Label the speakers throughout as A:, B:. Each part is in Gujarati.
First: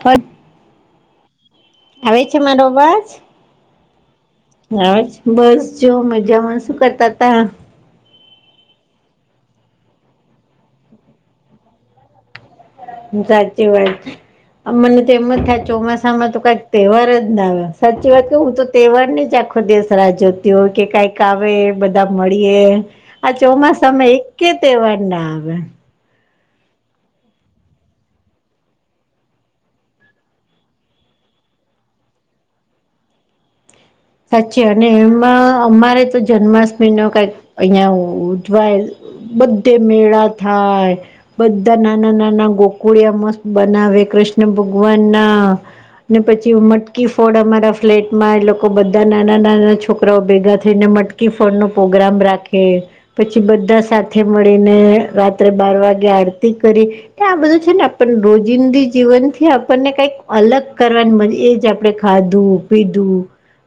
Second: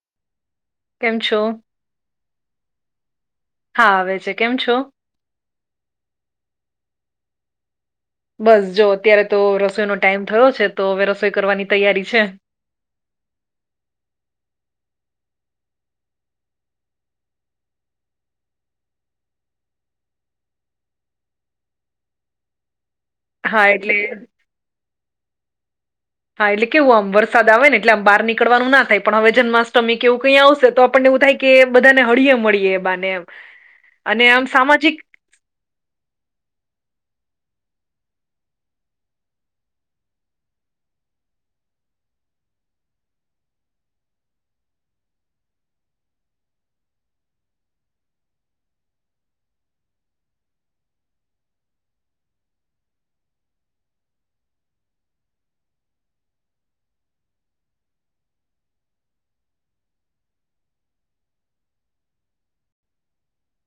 A: હલ
B: કેમ છો?
A: આવે છે મારો અવાજ?
B: હા આવે છે. કેમ છો?
A: આવે છે બસ જો મજામાં. શું કરતા તા?
B: બસ જો અત્યારે તો રસોઈનો ટાઈમ થયો છે તો હવે રસોઈ કરવાની તૈયારી છે.
A: સાચી વાત. મને તો એમજ થાય ચોમાસામાં તો કાંઈક તહેવાર જ ના આવે સાચી વાત કઉં હું તો તહેવારની જ આખો દીવસ રાહ જોતી હોઉં કે કાંઈક આવે, બધા મળીએ. આ
B: હા એટલે
A: ચોમાસામાં એકે તહેવાર ના આવે.
B: હા એટલે કેવું આમ વરસાદ આવે ને એટલે આમ બાર નીકળવાનું ના થાય પણ હવે જન્માષ્ટમી કે એવું કઈ આવશે તો આપણને એવું થાય કે બધાંને હળીયે મળીએ એ બાને એમ અને આમ
A: સાચી અને
B: સામાજિક
A: એમ પણ અમારે તો જન્માષ્ટમીનો કાંઈક અહિયાં ઉજવાયલ બધે મેળા થાય. બધાં નાના નાના ગોકુળિયા મસ્ત બનાવે કૃષ્ણ ભગવાનના. ને પછી મટકી ફોડ અમારા ફ્લેટમાં એ લોક કો બધા નાના નાના છોકરાઓ ભેગા થઈને મટકી ફોડનો પ્રોગ્રામ રાખે. પછી બધા સાથે મળીને રાત્રે બાર વાગે આરતી કરી. કે આ બધું છે ને આપણને રોજિંદી જીવનથી આપણને કાંઈક અલગ કરવાની મજ એ જ આપડે ખાધું, પીધું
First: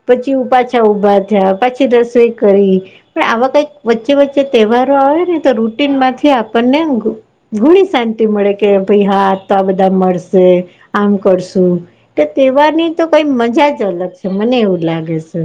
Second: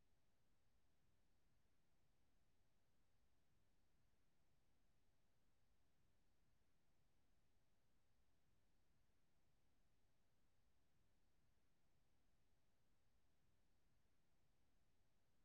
A: પછી ઉ પાછા ઉભા થયા પાછી રસોઈ કરી. ને આવા કાંઈક વચ્ચે વચ્ચે તહેવારો આવે ને તો રૂટીનમાંથી આપણને ઘણી શાંતિ મળે કે ભાઈ હા તા બધાં મળશે, આમ કરશું. કે તહેવારની તો કઈ મજા જ અલગ છે મને એવું લાગે સે.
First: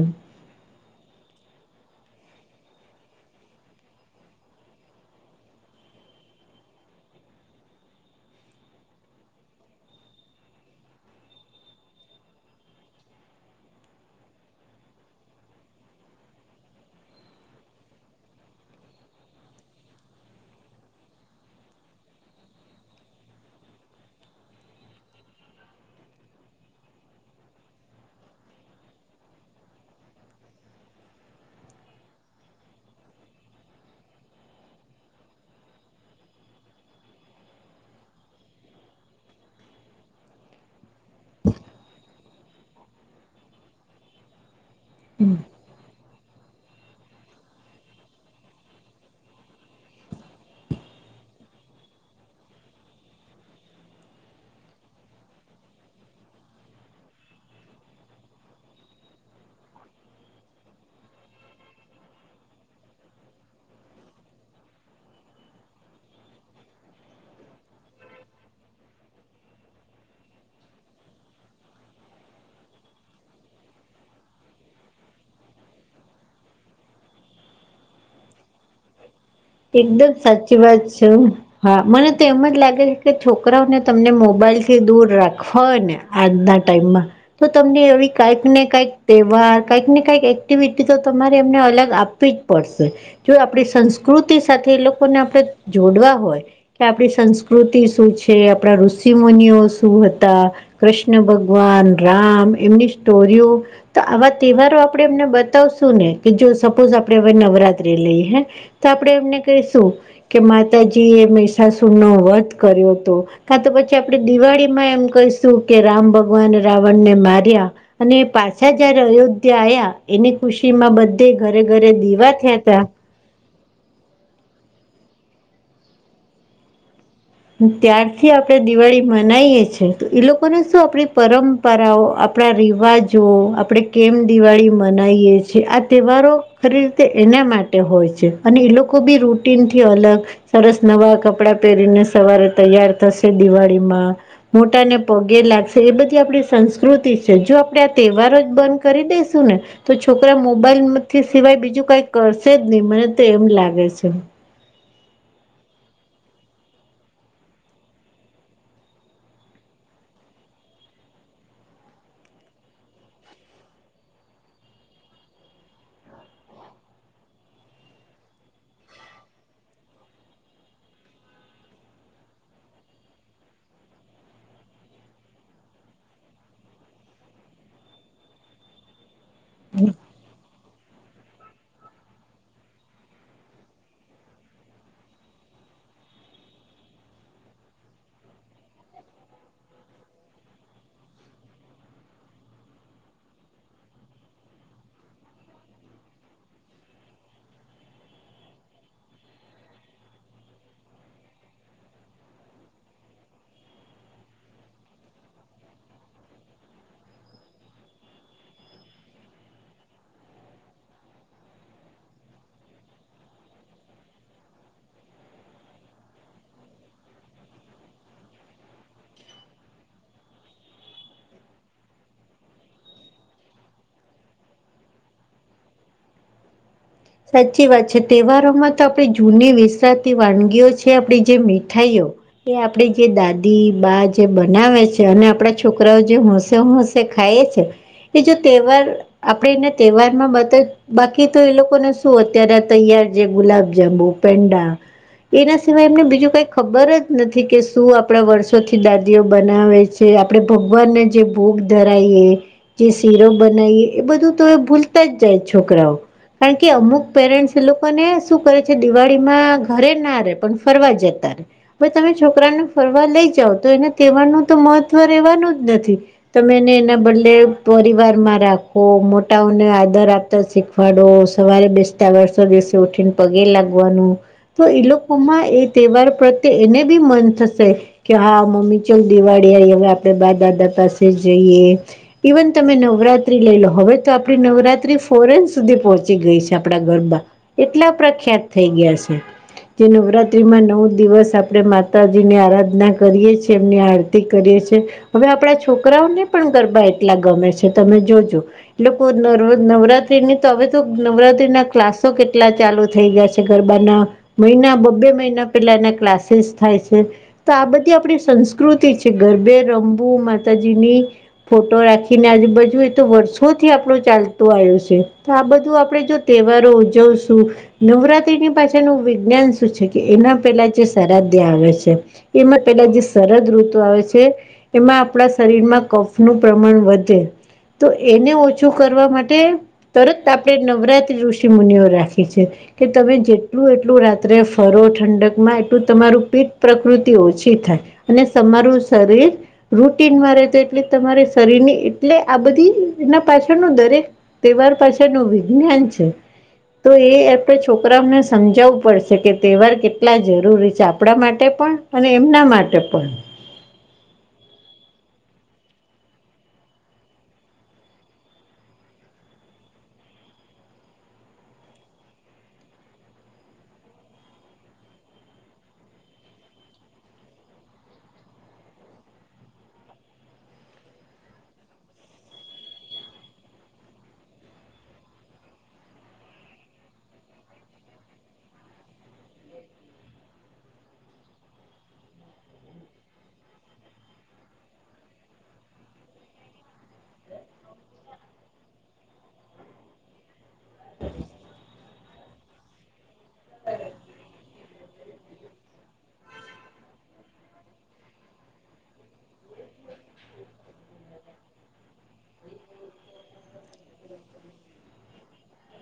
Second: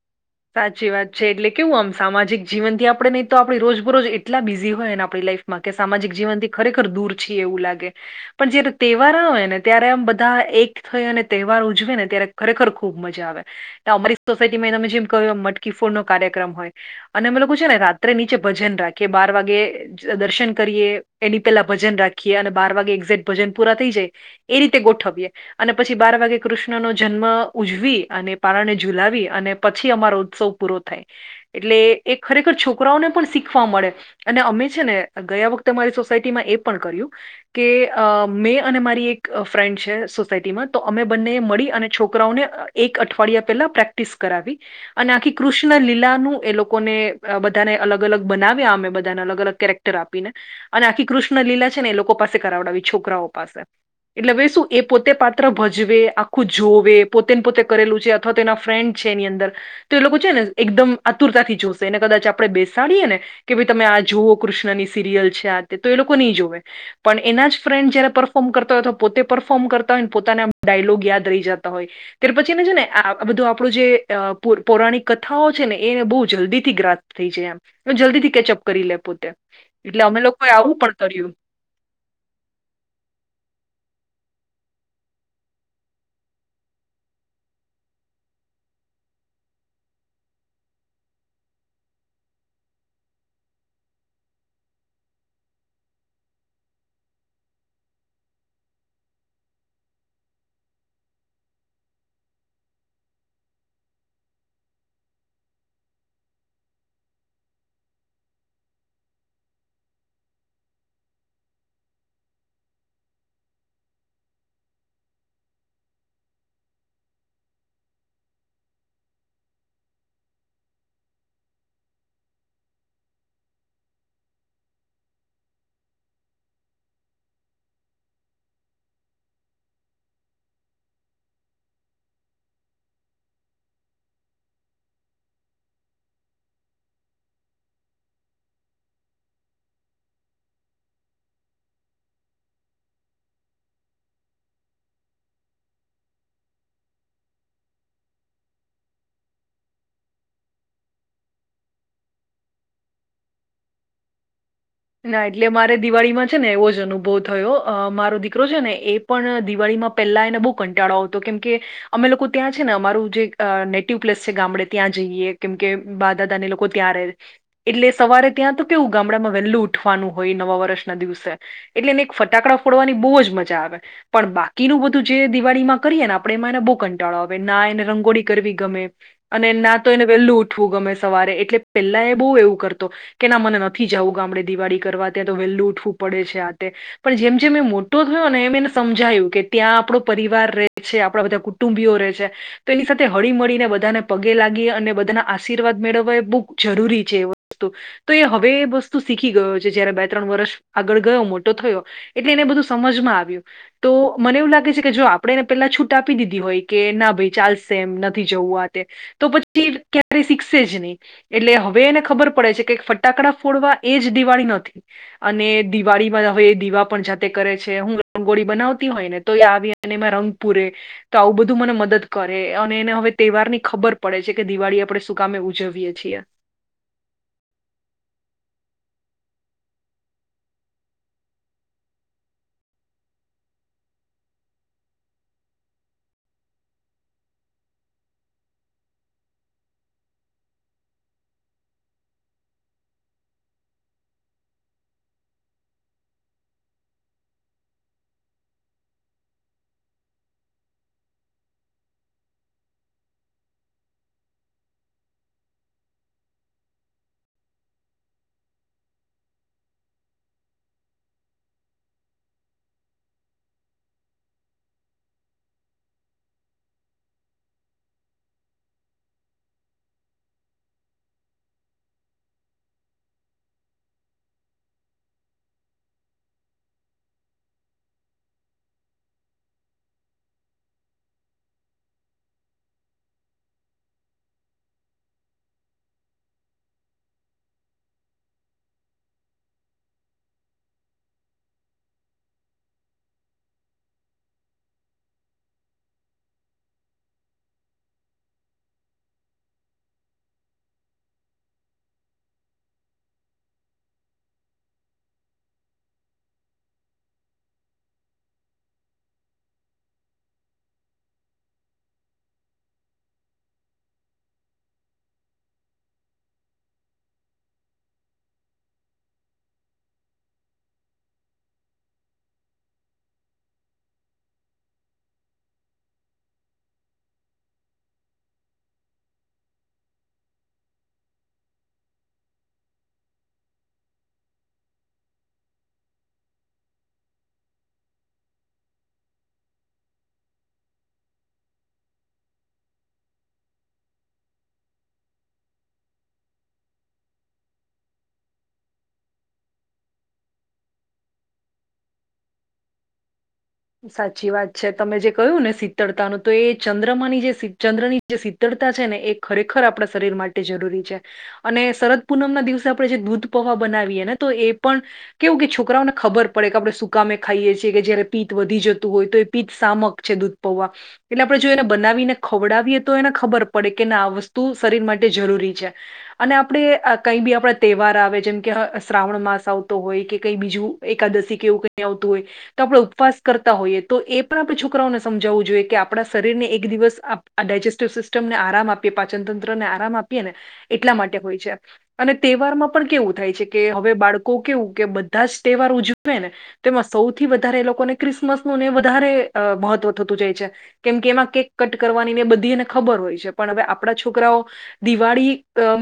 B: સાચી વાત છે એટલે કેવું આમ સામાજિક જીવનથી આપડણે નહી તો આપડી રોજબરોજ એટલા બિઝી હોય ને આપણી લાઈફ માં કે સામાજિક જીવન થી ખરેખર દૂર છ એવું લાગે પણ જયારે તહેવાર હોય ને ત્યારે આમ બધા એક થઈ અને તહેવાર ઉજવે ને ત્યારે ખરેખર ખુબ મજા આવે તો અમારી સોસાયટી માં તમે જેમ મટકી ફોડ નો કાર્યક્રમ હોય અને અમે લોકો છે ને રાત્રે નીચે ભજન રાખીએ બાર વાગે દર્શન કરીએ એની પેલા ભજન રાખીએ અને બાર વાગે એક્ઝેક્ટ ભજન પૂરા થઈ જાય એ રીતે ગોઠવીએ અને પછી બાર વાગે કૃષ્ણનો જન્મ ઉજવી અને પારણને જઝુલાવી અને પ પછી અમારો ઉત્સવ પૂરો થાય એટલે એ ખરેખર છોકરાઓને પણ શીખવા મળે અને અમે છે ને ગયા વખતે મારી સોસાયટીમાં એ પણ કર્યું કે મેં અને મારી એક ફ્રેન્ડ છે સોસાયટીમાં તો અમે બંને મળી અને છોકરાઓને એક અઠવાડિયા પેલા પ્રેક્ટિસ કરાવી અને આખી કૃષ્ણ લીલા નું એ લોકોને બધાને અલગ અલગ બનાવ્યા અમે બધાને અલગ અલગ કેરેક્ટ આપીને અને આખી કૃષ્ણ લીલા છે ને એ લોકો પાસે કરાવડાવી છોકરાઓ પાસે એટલે શું એ પોતે પાત્ર ભજવે આખું જોવે પોતેને પોતે કરેલું છે અથવા તો એના ફ્રેન્ડ છે એની અંદર તો એ લોકો છે ને એકદમ આતુરતાથી જોશે એને કદાચ આપડણે બેસાડીએ ને કે ભાઈ તમે આ જુઓ કૃષ્ણની સિરિયલ છે આ તે તો એ લોકો નહીં જોવે પણ એના જ ફ્રેન્ડ જયારે પરફોર્મ કરતા હોયથ પોતે પરફોર્મ કરતા હોય ને પોતાના ડાયલોગ યાદ રહી જતા હોય તાર પછીને છે ને આ બધું આપણું જે પૌરાણિક કથાઓ છે ને એને બહુ જલ્દી થી ગ્રાપ થઈ જાય એમ જલ્દી થી કેચઅપ કરી લે પોતે એટલે
A: એકદમ
B: અમે લોકોએ
A: સાચી
B: આવું
A: વાત
B: પણ
A: છે
B: કર્યું
A: હા મને તો એમ જ લાગે છે કે છોકરાઓને તમને મોબાઈલ થી દૂર રાખવા હોય ને આજના ટાઈમમાં તો તમને એ કઈક ને કઈક તહેવહર કઈક ને કઈક એક્ટિવિટી તો તમારે એમને અલગ આપ સ [unintelligible] પડશે જો આપણી સંસ્કૃતિ સાથે એ લોકોને આપણે જોડવા હોય કે આપણી સંસ્કૃતિ શું છે આપણા ઋષિ મુનિઓ શું હતા કૃષ્ણ ભગવાન રામ એમની સ્ટોરીઓ તો આવા તહેવારો આપણેે એમને બતાવશું ને કે જો સપોઝ આપણે હવે નવરાત્રી લઈએ હે તો આપણેે એમને કહીશું કે માતાજી એ મે સાસુર નો વર્ત કર્યો હતો કા તો પછી આપે દિવાળીમાં એમ કહીશું કે રામ ભગવાન રાવણને માર્યા અને પાછા જયારે અયોધ્યા આ્યા એની ખુશી માં બધે ઘરે ઘરે દીવા થયા તા ત્યારથી આપણેે દિવાળી મનાવીએ છેએ તો એ લોકોને શું આપણી પરમ પરાઓ આપણા રિવાજો આપણેે કેમ દિવાળી મનાવીએ છીએ આ તહેવારો ખરી રીતે એના માટે હોય છે અને એ લોકો બી રૂટીન થી અલગ સરસ નવા કપડાં પહેરીને સવારે તૈયાર થશે દિવાળીમાં મોટા ને પગે લાગશે એ બધી આપણી સંસ્કૃતિ છે જો આપડે આ તહેવારો જ બંધ કરી દેસું ને તો છોકરા મોબાઈલથી સિવાય બીજું કઈ કરશે જ નહી મને તો એમ લાગે છે
B: ના એટલે મારે દિવાળીમાં છે ને એવો જ અનુભવ થયો મારો દીકરો છે ને એ પણ દિવાળીમાં પહેલાં એને બહુ કંટાળો હતો કેમ કે અમે લોકો ત્યાં છે ને અમારું જે નેટિવ પ્લસ છે ગામડે ત્યાં જઈએ કેમ કે બા દાદા ને લોકો ત્યા્યારે એટલે સવારે ત્યાં તો કેવું ગામડામાં વહેલુ ઉટ ઉઠવાનું હોય નવા વર્ષના દિવસે એટલે એને એક ફટાકડા ફોડવાની બહુ જ મજા આવે પણ બાકીનું બધું જે દિવાળીમાં કરીએ ને આપણે એમાં એને બહુ કંટાળો આવે ના એને રંગોળી કરવી ગમે અને ના તો એને વહેલું ઉઠવું ગમે સવારે એટલે પેલા એ બહુ એવું કરતો કેના મને નથી જવું ગામડે દિવાળી કરવા ત્યાં તો વહેલું ઉઠવું પડે છે આતે પણ જેમ જેમ એ મોટો થયો ને એમ એને સમજાયું કે ત્યાં આપણો પરિવાર રહે છે આપણા બધા કુટુંબી ઓ રે છે તો એની સાથે હળી મળળીને બધાને પગે લાગી અને બધાના આશીર્વાદ મેળવવા એ બહુ જરૂરી છે તો એ હવે એ વસ્તુ શીખી ગયો છે જયારે બે ત્રણ વર્ષ આગળ ગયો મોટો થયો એટલે એને બધું સમજમાં આવ્યું તો મને એવું લાગે છે કે જો આપણે એને પેલા છૂટ આપી દીધી હોય કે ના ભાઈ ચાલશે એમ નથી જવું આ તે તો પછી ક્યારે શીખસે જ નહી એટલે હવે એને ખબર પડે છે કે ફટાકડા ફોડવા એજ દિવાળી નથી અને દિવાળી હવે એ દીવા પણ જાતે કરે છે હું રંગોળી બનાવતી હોય ને તો આવી સનેમાં રંગપુરે એ તો આવું બધું મને મદદ કરે અને એને હવે તહેવાર ની ખબર પડે છે કે દિવાળી આપણે સુું કામે ઉજવીએ છીએ
A: સાચી વાત છે તહેવારોમાં તો આપણી જૂની વિસરાતી વાનગીઓ છે આપડી જે મીઠાઈઓ એ આપડી જે દાદી બા જે બનાવે છે અને આપડા છોકરાઓ જે હોશે હોશે શ ખાય છે કે જો તહેવાર આપણેે એના તહેવાર માં બ બાકી તો એ લોકોને શું અત્યારે તૈયાર જે ગુલાબજ પેંડા એના સિવાય એમને બીજું કઈ ખબર જ નથી કે શું આપણા વર્ષોથી દાદીઓ બનાવે છે જે આપડણે ભગવાનને જે ભોગ ધરાવીએ જે સીરોમ બનાવીએ એ બધું તો એ ભૂલતા જાય છોકરાઓ કારણ કે અમુક પેરેન્ટ્સ એ લોકોને શું કરે છે દિવાળીમાં ઘરે ના રે પણ ફરવા જતા રે ભ તમે છોકરાને ફરવા લઈ જાાવ તો એને તહેવારનું તો મહત્વ રહેવાનું જ નથી તમે એને એના બદલે પરિવારમાં રાખો મોટાઓને આદર આપદર શીખવાડો સવારે બેસતા વર્ષો દિવસે ઉઠીને પગે લાગવાનું તો એઈ લોકોમાં એ તહેવાર પ્રત્યે એને બી મન થશે કે હા મમ્મી ચાલ દિવાળી આવીઈ હવે આપડે બ દાદા પાસે જઈએ ઇવન તમે નવરાત્રી લઈ લો હવે તો આપડી નવરાત્રી ફોરેન સુધી પહોંચે પચી ગઈ છે આપણા ઘરમાં એટલા પ્રખ્યાત થઈ ગયા છે જે નવરાત્રિમાં નવ દિવસ આપણે માતાજીની આરાધના કરીએ છીએ એમની આરતી કરીએ છીએ હવે આપણા છોકરાઓને પણ ગરબા એટલા ગમે છે તમે જોજો એટ લોકો નવરાત્રી ની તો હવે તો નવરાત્રી ના ક્લાસો કેટલા ચાલુ થઈ ગયા છે ગરબાના મહિના બ્બે મહિના પેલાના ક્લાસીસ થાય છે તો આ બધી આપણી સંસ્કૃતિ છે ગરબે રમબુ માતાજીની ફોટો રાખીને આજે બાજુ એ તો વર્ષોથી આપણું ચાલતું આવ્યું છે આ બધું આપણે જો તહેવારો ઉજવશું નવરાત્રીની પાછળનું વિજ્ઞાન શું છે કે એના પેલા જે શરા્ધ્ય આવે છે એમાં પેલા જે સરદ ઋતુ આવે છે એમાં આપણા શરીરમાં કફનુંું પ્રમાણ વધે તો એને ઓછું કરવા માટે તરત આપડણે નવરાત્ર્રી ઋષિ મુનિઓ રાખીએ છીએ કે તમે જેટલું એટલું રાત્રે ફરો ઠંડક માં એટલું તમારું પીઠ પ્રકૃતિ ઓછી થાય અને તમારું શરીર રૂટનમાં રહેતો એટલે તમારે શરીરની એટલે આ બધી એના પાછળનું દરેક તહેવાર પાછળ નું વિજ્ઞાન છે તો એ આપણે છોકરાઓને સમજાવવું પડશે કે તહેવાર કેટલા જરૂરી છે આપણા માટે પણ અને એમના માટે પણ
B: સાચી વાત છે તમે જે કહ્યું ને શીતળતાનું તો એ ચંદ્રમાની જે ચંદ્રની જે શીતળતા છે ને એ ખરેખર આપણા શરીર માટે જરૂરી છે અને શરદ પૂનમ ના દિવસે આપણે જે દૂધ પહા બનાવીએે ને તો એ પણ કેવું કે છોકરાઓને ખબર પડે કે આપણે સુકામે ખાઈએ છીએ કે જયારે પિતત વધી જતું હોય તો એ પિતત શામક છે દૂધ પૌવા એટલે આપણે જો એને બનાવીને ખવડાવીએ તો એને ખબર પડે કે ના આ વસ્તુ શરીર માટે જરૂરી છે અને આપણે કઈ બી આપણા તહેવાર આવે જેમ કે શ્રાવણ માસ આવતો હોય કે કઈ બીજું એકાદશી કે એવું કંઈ આવતું હોય તો આપડે ઉ વાસ કરતા હોઈએ તો એ પણ આપણે છોકરાઓને સમજાવવું જોઈએ કે આપણા શરીરને એક દિવસ આ આ ડાયજેસ્ટિવ સિસ્ટમને આરામ આપીએ, પાચનતંત્રને આરામ આપીએ ને એટલા માટે હોય છે. અને તહેવાર માં પણ કેવું થાય છે કે હવે બાળકો કેવું કે બધા જ તહેવાર ઉજવે ને તેમાં સૌથી વધારે એ લોકોને ક્રિસમસનું ને એ વધારે મહત્વ થતું જાય છે. કેમ કે એમાં કેક કટ કરવાની ને બધી એને ખબર હોય છે પણ હવે આપણા છોકરાઓ દિવાળી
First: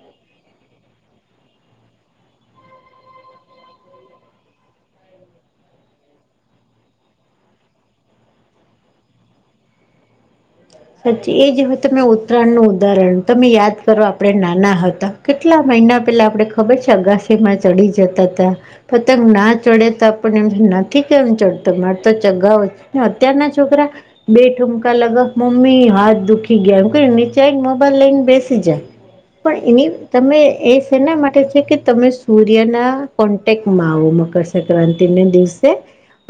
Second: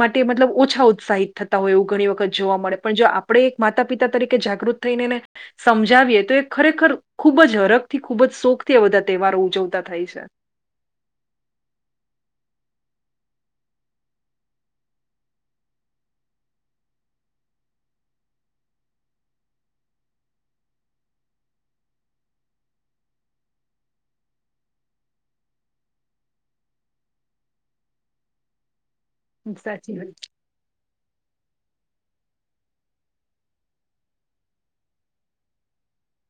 B: માટે મતલબ ઓછા ઉત્સાહિત થતા હોય એવું ઘણી વખત જોવા મળે પણ જો આ આપણે એક માતા પિતા તરીકે જાગૃત થઈને એને સમજાવીએ તો એ ખરેખર ખુબ જ હરખ થી, ખુબ જ શોખથી આ બધા તહેવારો ઉજવતા થાય છે.
A: સાચી એ જ હવે તમે ઉત્તરાયણનું ઉદાહરણ, તમે યાદ કરો આપણેે નાના હતાં કેટલા મહિના પેલા આપડે ખબર છે અગાસીમાં ચડી જતા હતાં. પતંગ ના ચડે તો આપણને એમ નથી કેમ ચડતો માર તો ચગાવો છે. ને અત્યારના છોકરા બે ઠૂમકા લગાવ મમ્મી હાથ દુખી ગયા, એમ કઈન નીચે આઈન મોબાઈલ લઈને બેેશી જા. પણ એની
B: સાચી વાત
A: તમે એ તેના માટે છે કે તમે સૂર્યના કોન્ટેક્ટમાં આવો મકરસક્રાતિને દિવસે.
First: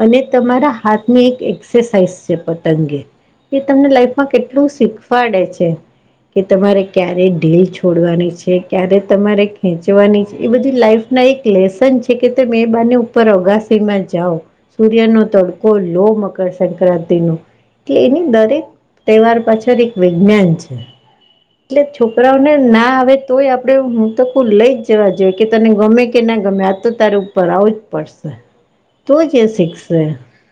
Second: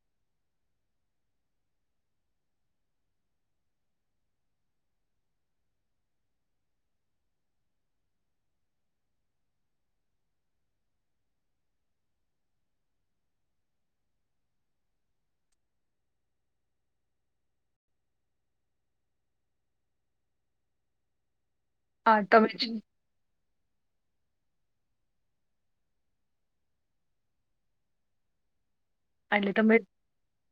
A: અને તમારા હાથની એક એક્સરસાઇઝ છે પતંગે. એ તમને લાઈફમાં કેટલું શીખવાડે છે. કે તમારે ક્યારે ઢીલ છોડવાની છે, ક્યારે તમારે ખેંચવાની છે એ બધી લાઈફ ને આ એક લેસન છે કે તમે એ બાહને ઉપર અગાસીમાં જાવ. સૂર્યનો તડકો લો મકરસક્રાંતિનો એટલે એની દરેક તહેવાર પાછળ એક વિજ્ઞાન છે એટલે
B: હા તમે
A: છોકરાઓને
B: જ-
A: ના આવે તોય આપણે હું તો કઉ લઈ જ જવા જોઈએ કે તને ગમે કે ના ગમે આજ તો તારે ઉપર આવવું જ પડશે. હ
B: આટલે તમે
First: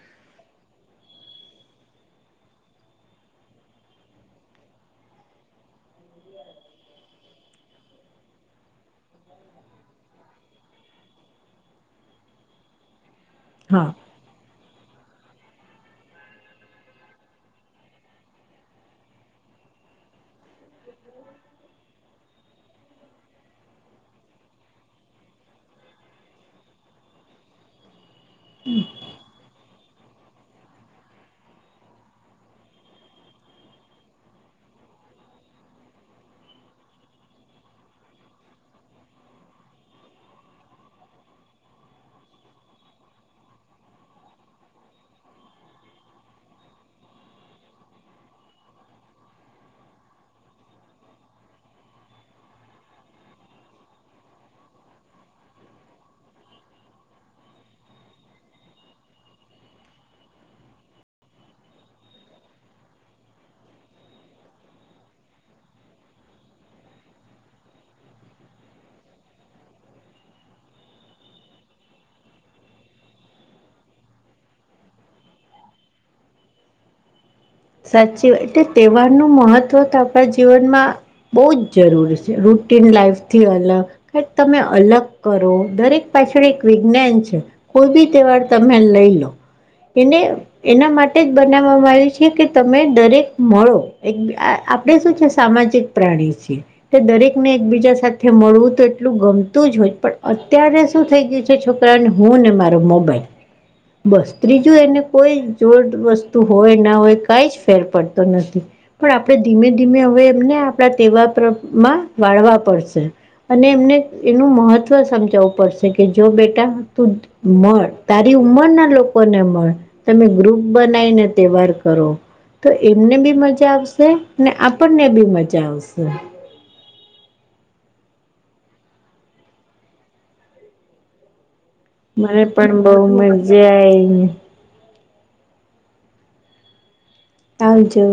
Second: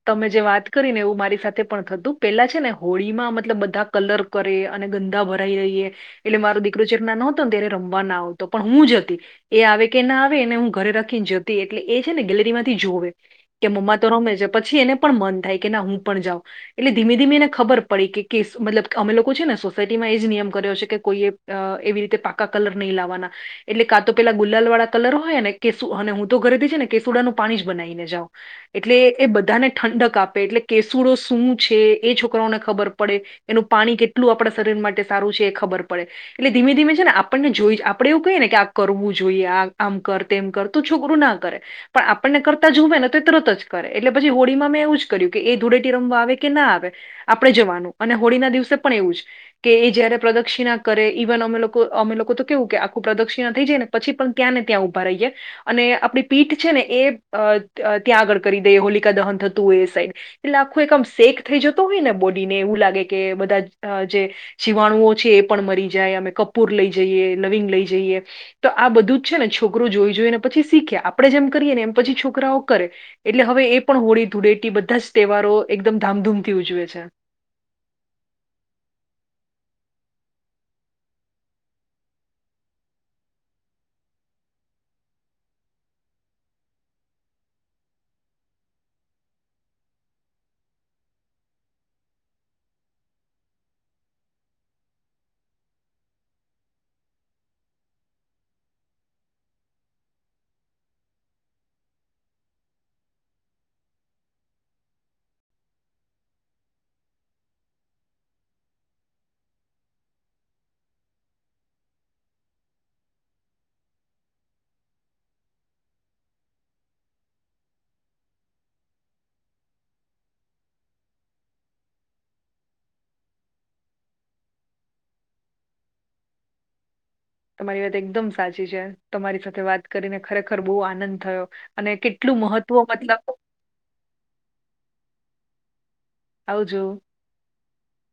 B: તમે જે વાત કરી ને એવું મારી સાથે પણ થતું પેલા છે ને હોળીમાં મતલબ બધાં કલર કરે અને ગંદા ભરાઈ રઈએ એટલે મારો દીકરો જ્યારના નહતોને ત્યારે રમવા ના આવતો પણ હું જતી. એ આવે કે ના આવે એને હું ઘરે રાખીને જતી એટલે એ છેને ગેલેરીમાંથી જોવે. કે મમ્મા તો રમે છે પછી એને પણ મન થાય કે ના હું પણ જાઉં. એટલે ધીમે ધીમે એને ખબર પડી કે કેશ મતલબ કે અમે લોકો છે ને સોસાયટીમાં એ જ નિયમ કર્યો છે કે કોઈએ અ એવી રીતે પાકા કલર નહીં લાવાના. એટલે કા તો પેલા ગુલાલવાળા કલર હોય ને કેસુ અને હું તો ઘરેથી છે ને કેસુડાનું પાણી જ બનાઈને એટલે એ બધાને ઠંડક આપે એટલે કેસુડો શું છે એ છોકરાઓને ખબર પડે. એનું પાણી કેટલું આપણા શરીર માટે સારું છે એ ખબર પડે. એટલે ધીમે ધીમે છે ને આપણને જોઈ આપણે એવું કહીએ કે આ કરવું જોઈએ આ આમ કર. તેમ કર તો છોકરું ના કરે પણ આપણને કરતાં જોવે ને તો એ તરત જ કરે એટલે પછી હોળીમાં મે એવું જ કર્યું કે એ ધૂળેટી રમવા આવે કે ના આવે આપણે જવાનું અને હોળીના દિવસે પણ એવું જ. કે એ જયારે પ્રદક્ષિણા કરે ઈવન અમે લોકો અમે લોકો તો કેવું કે આખું પ્રદક્ષિણા થઈ જાયને પછી પણ ત્યાં ને ત્યાં ઊભા રહીએ અને આપડી પીઠ છે ને એ અ ત્યાં આગળ કરી દઈએ હોલિકા દહન થતું હોય એ સાઈડ એટલે આખું એક આમ શેક થઈ જતો હોય ને બોડી ને એવું લાગે કે બધા અ જે જીવાણુઓ છે એ પણ મરી જાય અમે કપૂર લઈ જઈએ, લવિંગ લઈ જઈએ. તો આ બધું જ છે ને છોકરું જોઈ જોઈને પછી શીખે આપણે જેમ કરીએને એમ પછી છોકરાઓ કરે. એટલે હવે એ પણ હોળી ધૂળેટી બધા જ તહેવારો એકદમ ધામધૂમથી ઉજવે છે.
A: સાચી વાત એટલે તહેવારનું મહત્વ તો આપણા જીવનમાં બઉ જ જરૂરી છે રૂટીન લાઈફથી અલગ. તમે અલગ કરો દરેક પાછળ એક વિજ્ઞાન છે. કોઈ બી તહેવાર તમે લઈ લો એને એના માટે જ બનાવવામાં આવી છે કે તમે દરેક મળો એક આપણે શું છે સામાજિક પ્રાણી છીએ. કે દરેકને એકબીજા સાથે મળવું તો એટલું ગમતું જ હોય પણ અત્યારે શું થઈ ગયું છે. છોકરા ને હું ને મારો મોબાઈલ બસ ત્રીજું એને કોઈ જોડ વસ્તુ હોય ના હોય કઈ જ ફેર પડતો નથી. પણ આપણે ધીમે ધીમે હવે એમને આપણા તેવામાં વાળવા પડશે. અને એમને એનું મહત્વ સમજાવવું પડશે કે જો બેટા તું મળ તારી ઉંમરના લોકોને મળ તમે ગ્રુપ બનાવીને તહેવાર કરો. તો એમને બી મજા આવશે ને આપણને બી મજા આવશે.
B: તમારી વાત એકદમ સાચી છે તમારી સાથે વાત કરીને ખરેખર બહુ આનંદ થયો. અને કેટલું
A: મને પણ
B: મહત્વ મતલબ
A: [inaudible]
B: આવજો.
A: આવજો.